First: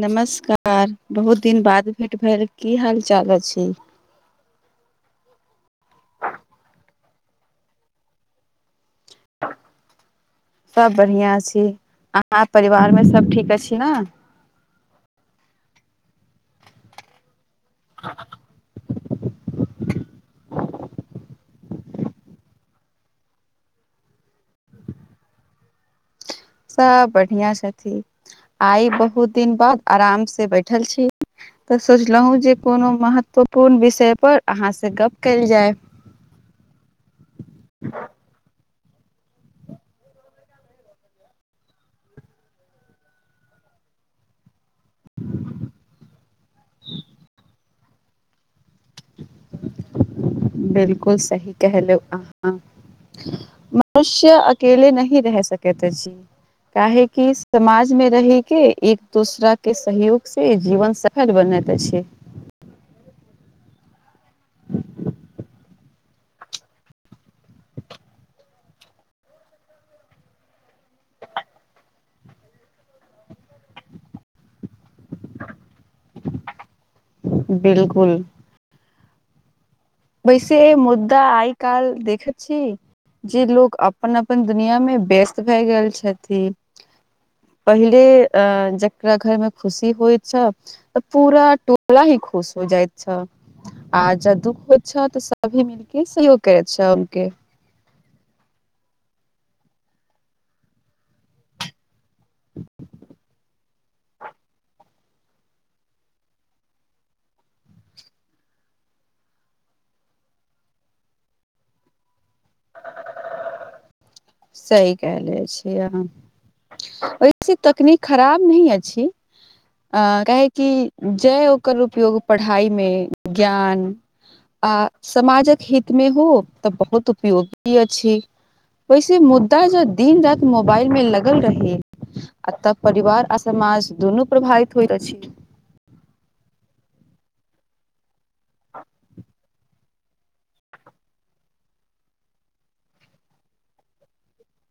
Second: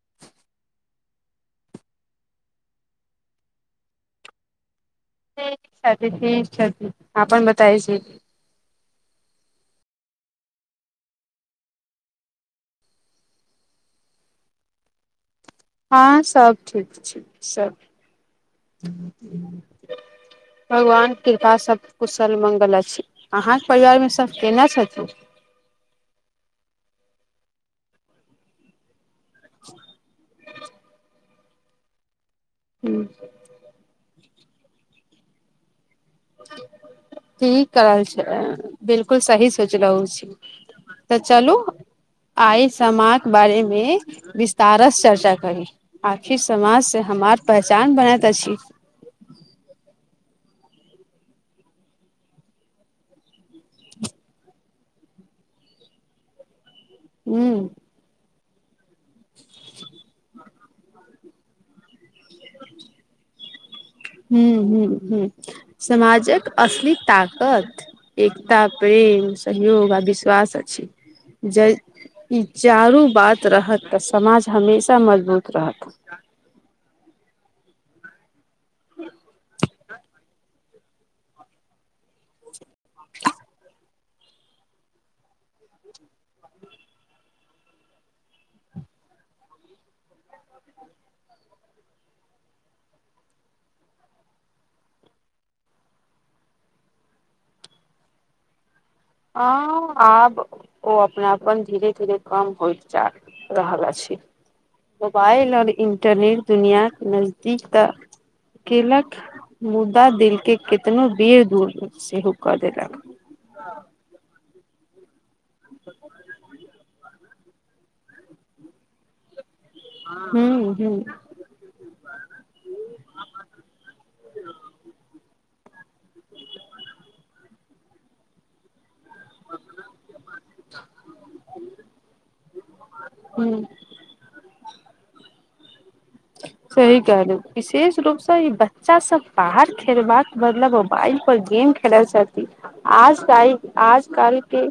नमस्कार बहुत दिन बाद भेट भेल, की हाल चाल अछि? ठीक छथि ठीक छथि आ अपन बतायै छी। सब बढ़िआँ छी। अहाँ परिवार मे सब ठीक अछि न? हँ सब ठीक छी सब, भगवान कृपा सब कुशल मङ्गल अछि। अहाँक परिवार मे सब केना छथि? सब बढ़िया छथि आइ बहुत दिन बाद आराम से बैठल छी। तऽ सोचलहु जे कोनो ह महत्वपूर्ण विषय पर अहाँ से गप कयल जाय। ठी करल छै बिलकुल सही सोचलहु छी। तऽ चलू। आइ समाज बारे मे विस्तारस चर्चा करी। आखिर समाज से हमार पहचान बनैत अछि। बिल्कुल सही केहलो आहाँ। मनुष्य अकेले नहि रह सकेत अछि काहे कि ह समाज मे रहै के एक दोसरा के सहयोग से जीवन सफल बनैत अछि। [inaudible] हूँ, हूँ, हूँ समाजक असली ताकत एकता, प्रेम, सहयोग आ विश्वास अछि। जे ई चारू बात रहत तऽ समाज हमेशा मजबूत रहत। बिल्कुल वैसे मुद्दा आय कैल देखै छी जे लोक अप अपन -अपन दुनिया मे व्यस्त भए गेल छथि। पहिले अं जेकरा घर में खुशी होइत छ तऽ पूरा टोला ही खुश हो जायत छल आ जब दुःख हो अच्छा तऽ सभी मिलके सहयोग करै [unintelligible] हँ आब ओ अपनापन धीरे -धीरे कम होयत जा रहल अछि। मोबाइल और इन्टरनेट दुनिया के नजदीक तऽ केलक मुद्दा दिल के कितनो बेर दूर सेहो क देलक। सही कहले छियै आहाँ ओहिसे तकनीक खराब नही अछि। अ हूं कहेैकि हूं जे ओकर उपयोग पढ़ाइमे ज्ञान आ समाजक हित मे हो तऽ बहुत उपयोगी अछि। ओैसे मुद त जे दिन रात मोबाइल में लगल रहै आ तब परिवार आ हूं समाज दुनू प्रभावित होइत अछि। सही कहलु विशेष रूपसँ ई बच्चा सब बाहर खेलबाक बदलब मोबाइल पर गेम खेलै जाती आज ता आज कल के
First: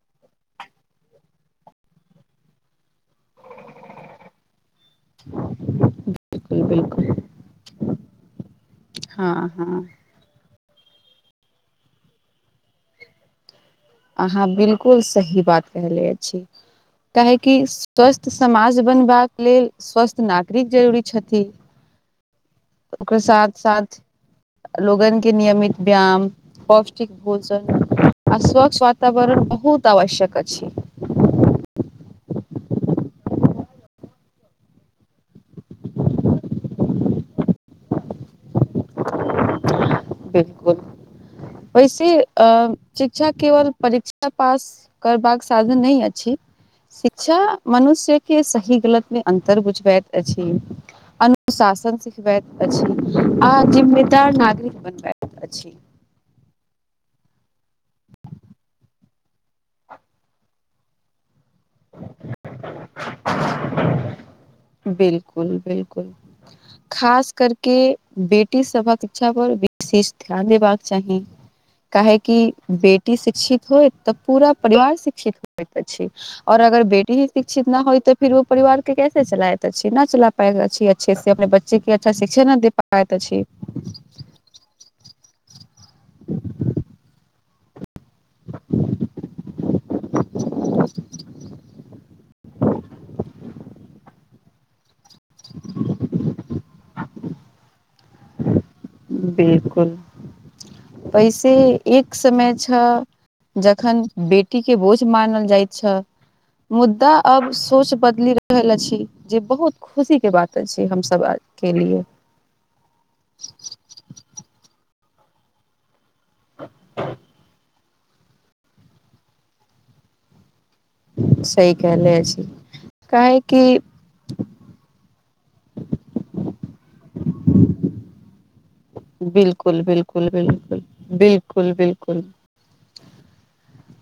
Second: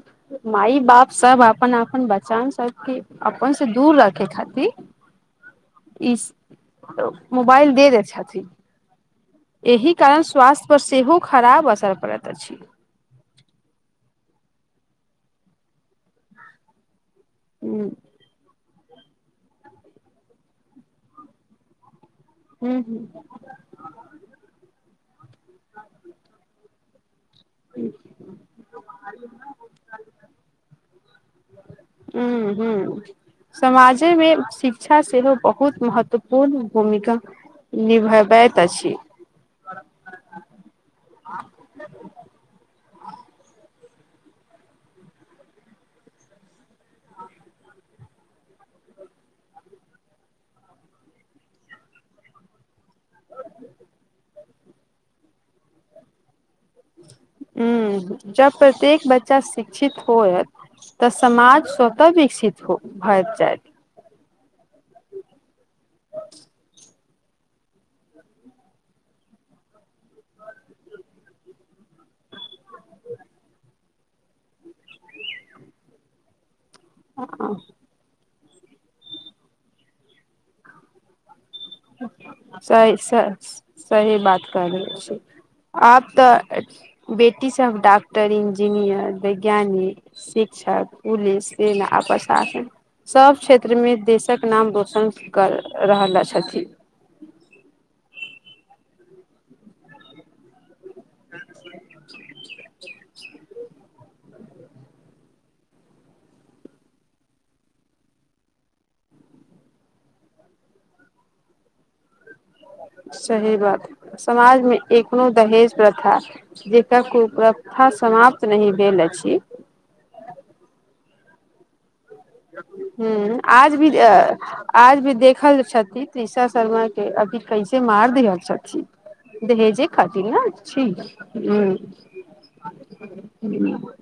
माय बाप सब अपन -अपन बचान सबके अपन से दूर रखे खातिर ई [unintelligible] मोबाइल दे देै छथिन। हँ हँ एहि कारण स्वास्थ्य पर सेहो खराब असर पड़त अछि। आहाँ बिल्कुल सही बात कहले अछि काहेकि ह स्वस्थ तऽ समाज बनबाक लेल स्वस्थ नागरिक जरूरी छथि। ह ओकर साथ -साथ लोगन के नियमित व्यायाम प ष्टिक भोजन आ स्वच्छ वातावरण बहुत आवश्यक अछि। हूँ, हूँ। समाजेमे शिक्षा सेहो बहुत महत्वपूर्ण भूमिका निभबैत अछि। वैसे अ शिक्षा केवल परीक्षा पास करबाक साधन नहि अछि। शिक्षा मनुष्य के सही गलत मे अन्तर बुझबैत अछि। अनुशासन सिखबैत अछि आ जिम्मेदार नागरिक बनबैत अछि। हूँ जब प्रत्येक बच्चा शिक्षित होयत। तऽ समाज स्वतः विकसित हो भइत जाइत। बिल्कुल -बिल्कुल खास करके बेटी सबक इच्छा पर चीज ध्यान देबाक चाही काहेकि बेटी शिक्षित होयत तऽ पूरा परिवार शिक्षित होइत अछि और अगर बेटी ही शिक्षित न होयत फिर ओ परिवार के कैस चलायत अछि न चलापायत अछि अच्छे से अपने- जे कि अच्छा शिक्षा न दे सही पायत अछि सही बात कहले अछि। आब तऽ बेटी सब डॉक्टर इंजीनियर वैज्ञानिक शिक्षक पुलिस सेना आ प्रशासन सब क्षेत्र मे देशक नाम रोशन कर रहल अछथि। बिलकुल पैसे एक समय छ जखन बेटी के बोझ मानल जाइत छल मुद्दा अब सोच बदलि रहल अछि। जे बहुत खुशीके बात अछि हमसब के लिए सही बात समाजमे एखनो दहेज प्रथा जेका कुप्र- कथा समाप्त नहि भेल अछि। सही कहले अछि। हूं काहे आज कि भी आज भी देखल छथि तृषा शर्मा के अभी कैसे मार दिहल छथि। बिलकुल दहेजे खातिर बिलकुल ने बिलकुल छी ह बिलकुल बिलकुल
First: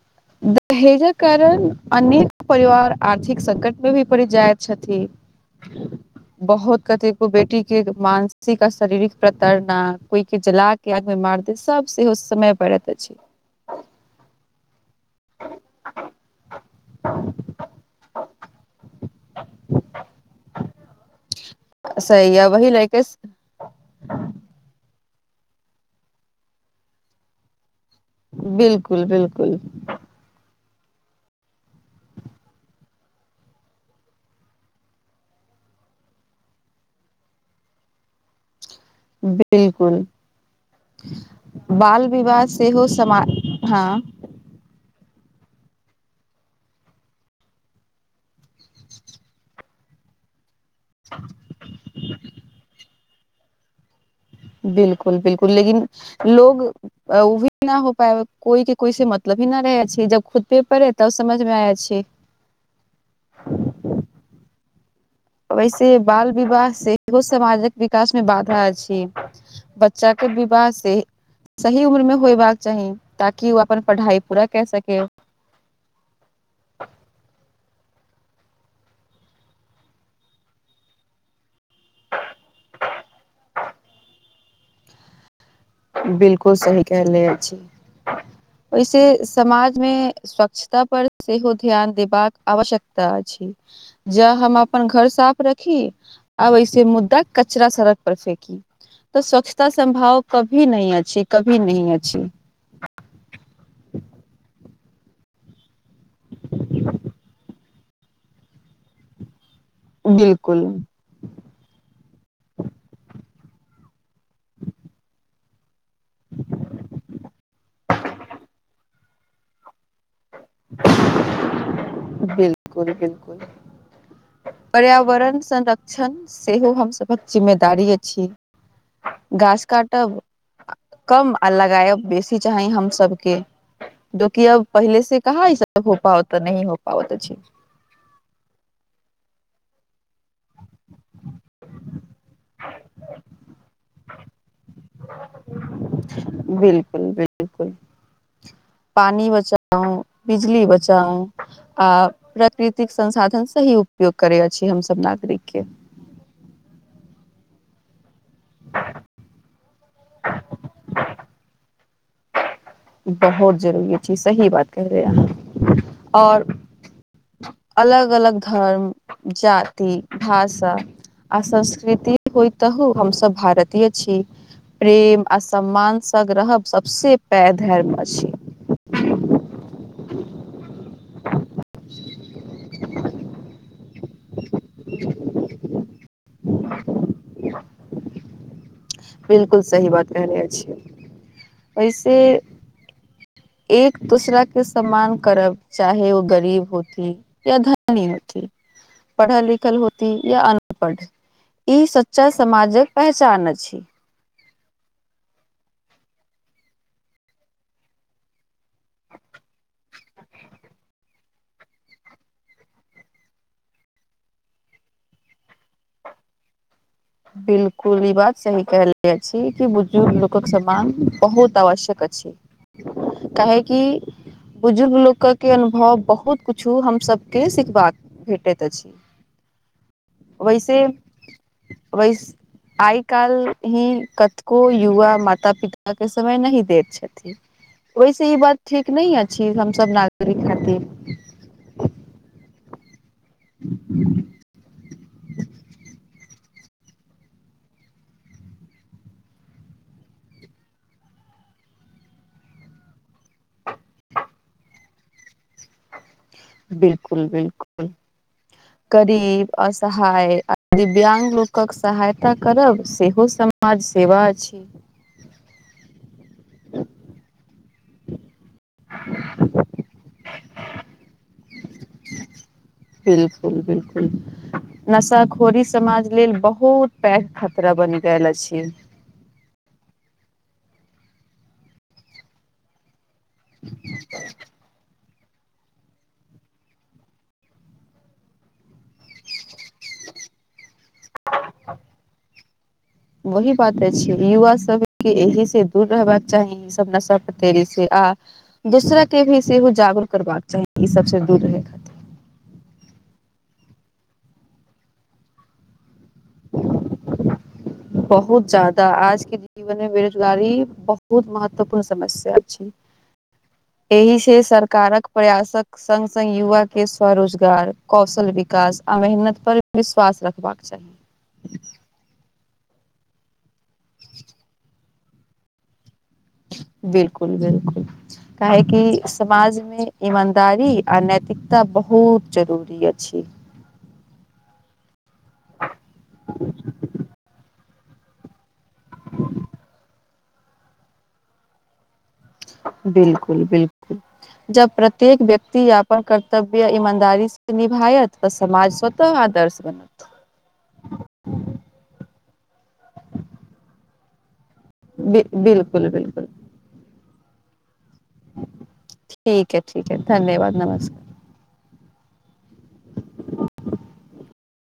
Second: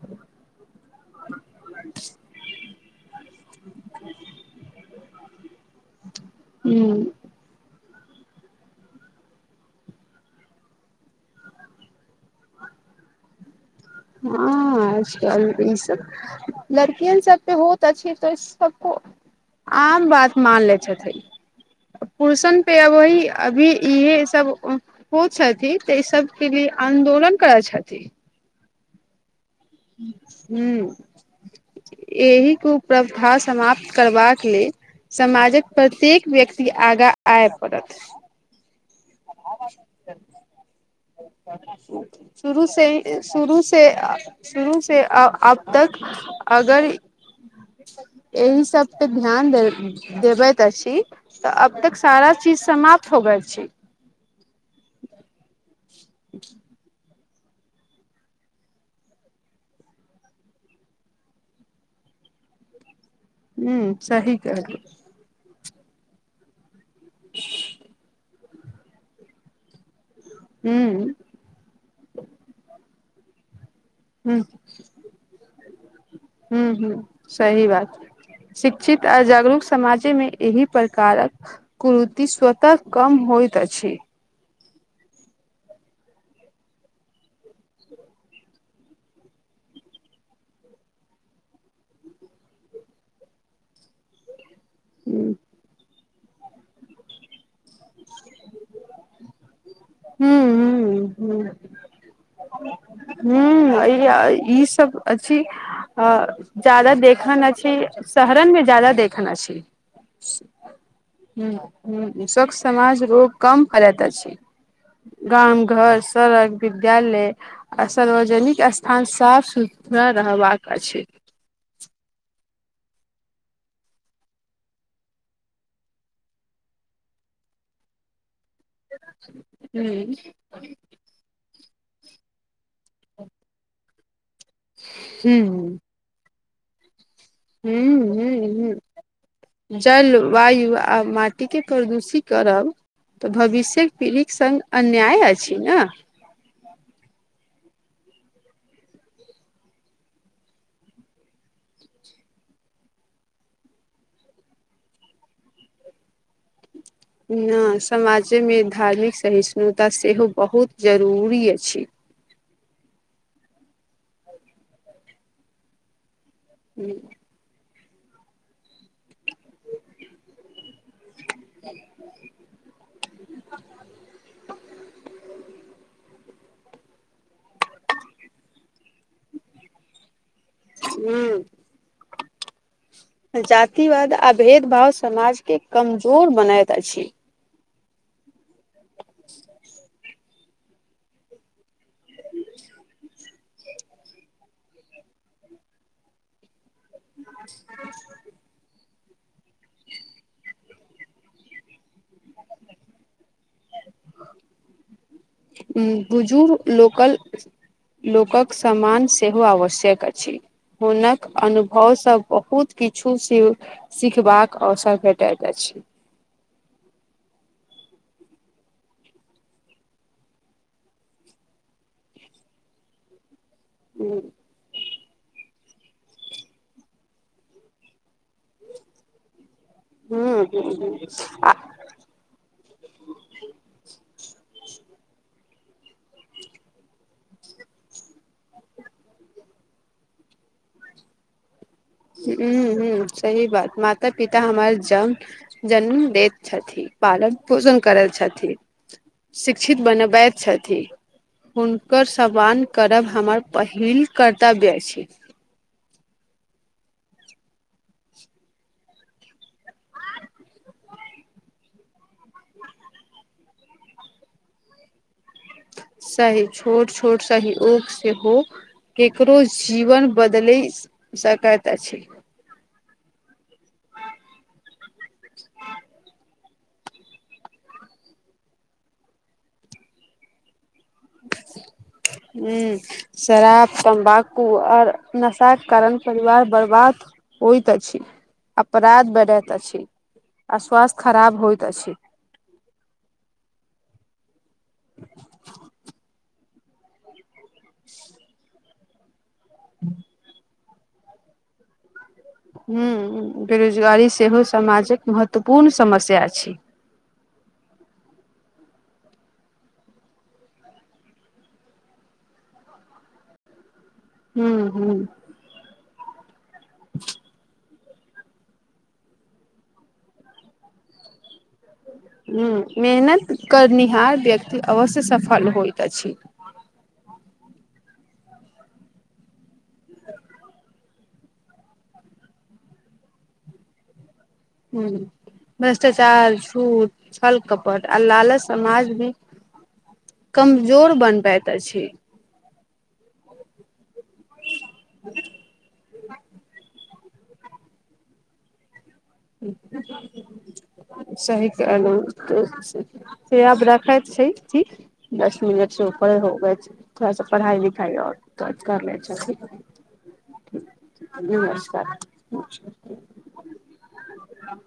[inaudible] [inaudible] दहेजक कारण अनेक परिवार आर्थिक संकट मे भी पड़ि जाइत छथि। बहोत ह कथ कोइ बेटीके मानसिक आ शारीरिक प्रतड़ना कोइके जला के आग में मार दे सब सेहो ओ समय परत अछि हँ ई सब लड़किय सब पे होत अछि त इ सबको आम बात मान ले छैथ सही य पुरषन वही पे लैके अबहि अभी इहे सब हो छथि तऽ ई सबके लिए आन्दोलन करै छथि बिलकुल बिलकुल हु एहि कुप्रथा समाप्त करबाक लेल समाजक प्रत्येक व्यक्ति आगा आय पड़त बिलकुल बाल विवाह शुरू सेहो से समा शुरू से हँ शुरू से अ अब तक अगर एहि सब पे ध्यान दे देबै अछि तऽ अब तक सारा चीज समाप्त हो गेल छी। बिलकुल बिलकुल लेकिन लोग अ‌ ओहि न हो पाय कोइ के कोइ से मतलब ही न रहै छै जब खुद पे पड़े तब समझ मे आय छी। ह्म सही कहलिये वैसे बाल विवाह से एगो समाजक विकास मे बाधा‌ अछि‌ ब च्चाके विवाह से सही उम्र मे होयबाक चाही ताकि ओ अपन पढ़ाइ पूरा कै सकै हू हू सही बात शिक्षित आ जागरूक समाजे मे एहि प्रकारक कुरीति स्वतः कम होइत अछि। बिलकुल सही कहले अछि ओहिसे समाज मे स्वच्छता पर सेहो ध्यान देबाक आवश्यकता अछि ज हम अपन घर साफ रखी, आब ऐसे मुद्दा कचरा सड़क पर फेेकी। तऽ स्वच्छता सम्भाव ह कभी नहि, ह अछि कभी नहि अछि। ह्म्म आई आ ई सब अछि। जादा देखन अछि, शहरन मे जदा देखन अछि। बिलकुल ह्म्म स्वच्छ समाज रोग कम फैलइत अछि। गाम, घर, सड़क, विद्यालय आ सार्वजनिक स्थान साफ सुथरा रहबाक अछि। बिलकुल बिलकुल पर्यावरण संरक्षण सेहो हम सभक जिम्मेदारी अछि। घास हूँ काटब कम अ लगायब बेसी। चाही हम सबके जोकी अब पहिले से कहां इ हूँ सब हो पवत हो [unintelligible] नहि हो पत हूँ-हूँ-हूँ। जल, वायु आ माटिके प्रदूषित करब। तऽ भविष्य्यक पीढ़ीके संग अन्याय अछि न। बिलकुल बिलकुल। पानी बचाउ बिजली बचाउ। आ प्राकृतिक संसाधन स ही उपयोग करे अछि हमसब नागरिक के। न समाजेमे धार्मिक सहिष्णुता सेहो बहुत जरूरी अछि। बहुत जरूरी छै, सही बात कर रहे अहाँ, और हूँ। अलग-अलग धर्म, जाति, भाषा। आ संस्कृति होइ तहु हमसभ भारतीय छी। प्रेम आ सम्मान संग रहब सभसँ पैघ धर्म अछि। ह्म्म जातिवाद आ भेदभाव समाजके कमजोर बनैत अछि। बिलकुल सही बात क रहले छियै ऐसे एक दूसरा के सम्मान करब चाहे ओ गरीब होखी या धनी होखी। पढ़ल लिखल होती या अनपढ़। ई सच्चा समाजक पहचान अछि। हूँ बुझु लोकल। लोकक सम्मान सेहो आवश्यक अछि। हुनक अनुभवसँ बहुत किछु स सिखबाक अवसर भेटैत अछि। बिलकुल ई बात सही कहले अछि, कि बुजुर्ग लोकक सम्मान बहुत आवश्यक अछि। काहे कि ह बुजुर्ग लोक कऽ के अनुभव बहुत किछो हमसभकेँ सिखबाक भेटैत अछि। [inaudible] हूँ- वैसे हूँ -हूँ आ- वैस आइ काल्हि ही कतको युवा माता पिता के समय नहि दैत छथि। ओहिस ई बात ठीक नहि अछि हमसब नागरिक खातिर। हूँ-हूँ सही बात माता पिता हमार जन जन्म देत। छथि पालन पोषण करै छथि शिक्षित बनबैत छथि। हुनकर सम्मान करब हमर पहिल कर्तव्य छी। बिल्कुल-बिल्कुल। गरीब असहाय आ दिव्यांग लोकक सहायता करब सेहो सम। समाज सेवा अछि। सही छुट छुट सहि ओक सेहो। केकरो जीवन बदलि सकायत अछि। बिल्कुल बिल्कुल नशाखोरी समाज लेल बहुत। पैघ खतरा बनि गेल अछि। हूँ शराब तम्बाकू आओर। नशाक कारण परिवार बर्बाद होइत अछि। अपराध बढ़ैत अछि, आ स्वास्थ्य खराब होइत अछि। वही बात अछि, युवा सब के एहि से दूर रहबाक चाही ई सब नशा। फेरी आ दूसरा के भी सेहो जागरूक करबाक चाही ई सबसँ दूर रहै। खातिर हूँ बेरोजगारी सेहो समाजक महत्वपूर्ण समस्या अछि। बहुत ज्यादा आजके। जीवन मे बेरोजगारी बहुत महत्वपूर्ण समस्या अछि। एहि से ह ह सरकारक प्रयासक। संग-संग युवाके स्वरोजगार कौशल विकास आ मेहनत पर विश्वास रखबाक चाही। [inaudible] ह मेहनत करनिहार व्यक्ति अवश्य सफल होइत अछि। बिलकुल-बिलकुल। काहेकि समाजमे ईमानदारी आओ नैतिकता बहुत जरूरी अछि। हूॅं भ्रष्टाचार सूट छल कप। प आ लाल समाज भी कमजोर बन पैत अछि। बिलकुल-बिलकुल जब प्रत्येक व्यक्ति य अपन कर्तव्य ईमानदारी से। निभायत व समाज स्वतः आदर्श बनत। त से आब रखैत छै, छी दस मिनट से बिलकुल ऊपर बिलकुल होग छै। थोड़ा सा पढ़ाइ लिखाइ आओर त कर लेचा छथि। ठीक है ठीक है धन्यवाद नमस्कार नमस्कार। ह।